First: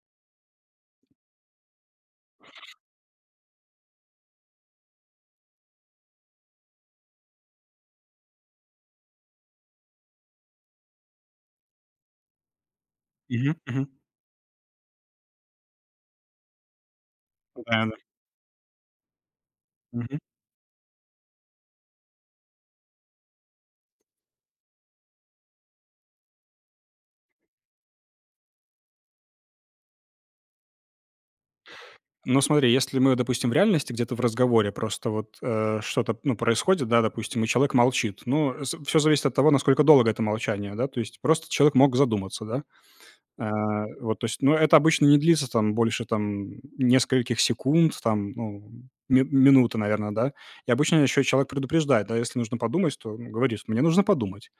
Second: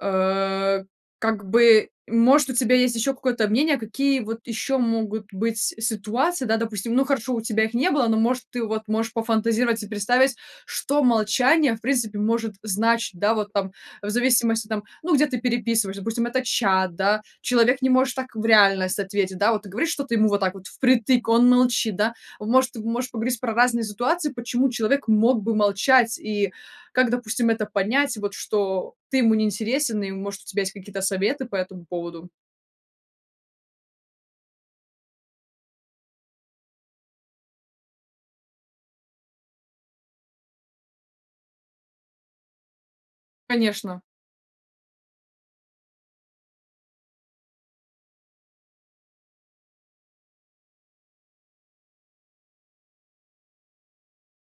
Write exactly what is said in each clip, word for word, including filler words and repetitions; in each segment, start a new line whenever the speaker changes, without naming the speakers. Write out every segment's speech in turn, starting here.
Э, как бы, может, у тебя есть еще какое-то мнение, какие вот еще могут быть ситуации, да? Допустим ну хорошо у тебя их не было но может ты вот можешь пофантазировать и представить. Что молчание, в принципе, может значить? Да, вот
Мгм
там,
мгм.
в зависимости, там, ну где ты переписываешься, допустим это чат, да, человек не
Да-да.
может так в реальность ответить, да, вот ты говоришь что ты
Мгм.
ему вот так вот впритык, он молчит, да, он может можешь поговорить про разные ситуации. Почему человек мог бы молчать и как, допустим, это понять, вот что ты ему не интересен и может у тебя есть какие-то советы по этому поводу?
Ну, смотри, если мы, допустим, в реальности где-то в разговоре просто вот, э, что-то ну происходит, да, допустим, и человек молчит. Ну, э, всё зависит от того, насколько долго это молчание, да. То есть, просто человек мог задуматься, да. Э,
Конечно.
вот то есть. Ну это обычно не длится там больше там, нескольких секунд там, ну ми минуты, наверное, да. И обычно еще человек предупреждает, да, если нужно подумать, то он говорит: мне нужно подумать.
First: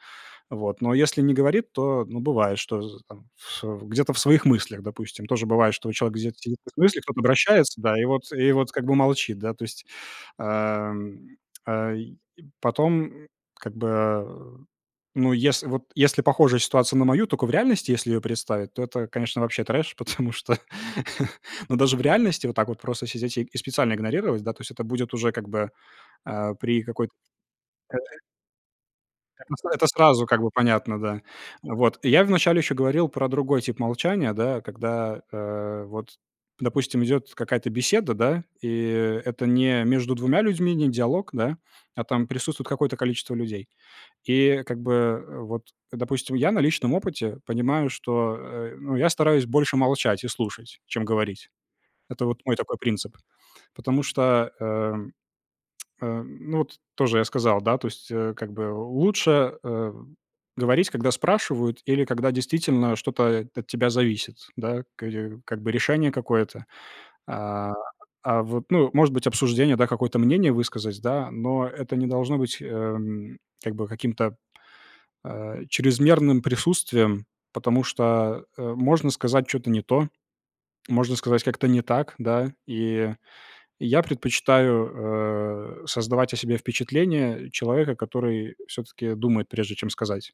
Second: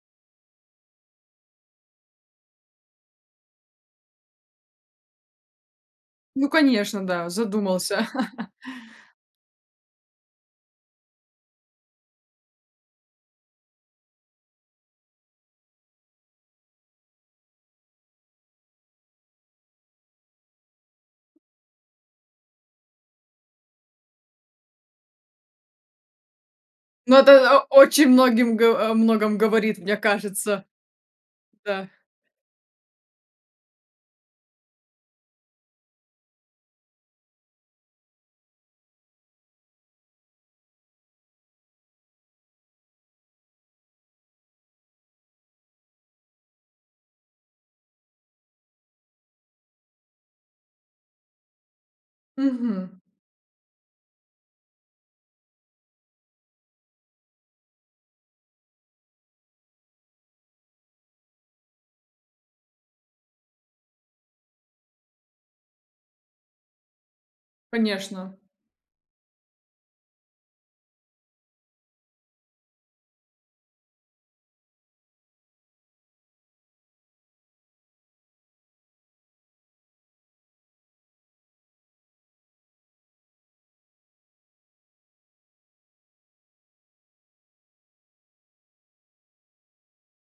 Вот, но если не говорит, то, ну, бывает, что з там в, э, где-то в своих мыслях, допустим, тоже бывает, что человек где-то
Ну
сидит в своих мыслях,
конечно,
кто-то
да,
обращается, да, и
задумался.
вот и вот как бы молчит, да, то есть, ам, э, и потом, как бы, ну, если вот если похожая ситуация на мою, только в реальности, если ее представить, то это, конечно, вообще трэш, потому что ну даже в реальности вот так вот просто сидеть и специально игнорировать, да, то есть это будет уже как бы, а, при какой-т
Но это о очень
[unintelligible]
многим го о многом
Как на с
говорит,
это
мне
сразу как бы
кажется.
понятно, да.
Да.
Вот. Я вначале ещё говорил про другой тип молчания, да, когда, а, вот, допустим, идёт какая-то беседа, да, и это не между двумя людьми, не диалог, да, а, там присутствует какое-то количество людей. И как бы, э, вот, допустим, я на личном опыте понимаю, что, э, ну, я стараюсь больше молчать и слушать, чем говорить. Это вот мой такой
Мгм.
принцип, потому что, эм, э, ну, вот тоже я сказал, да, то есть, а, как бы, лучше, э, говорить, когда спрашивают или когда действительно что-то от тебя зависит, да, ка дю как бы, решение какое-то, а,
Конечно.
а, вот, ну, может быть, обсуждение, да, какое-то мнение высказать, да, но это не должно быть, эм, как бы, каким-то, а, чрезмерным присутствием, потому что, э, можно сказать чё-то не то, можно сказать как-то не так, да. И я предпочитаю, э, создавать о себе впечатление человека, который всё-таки думает, прежде чем сказать.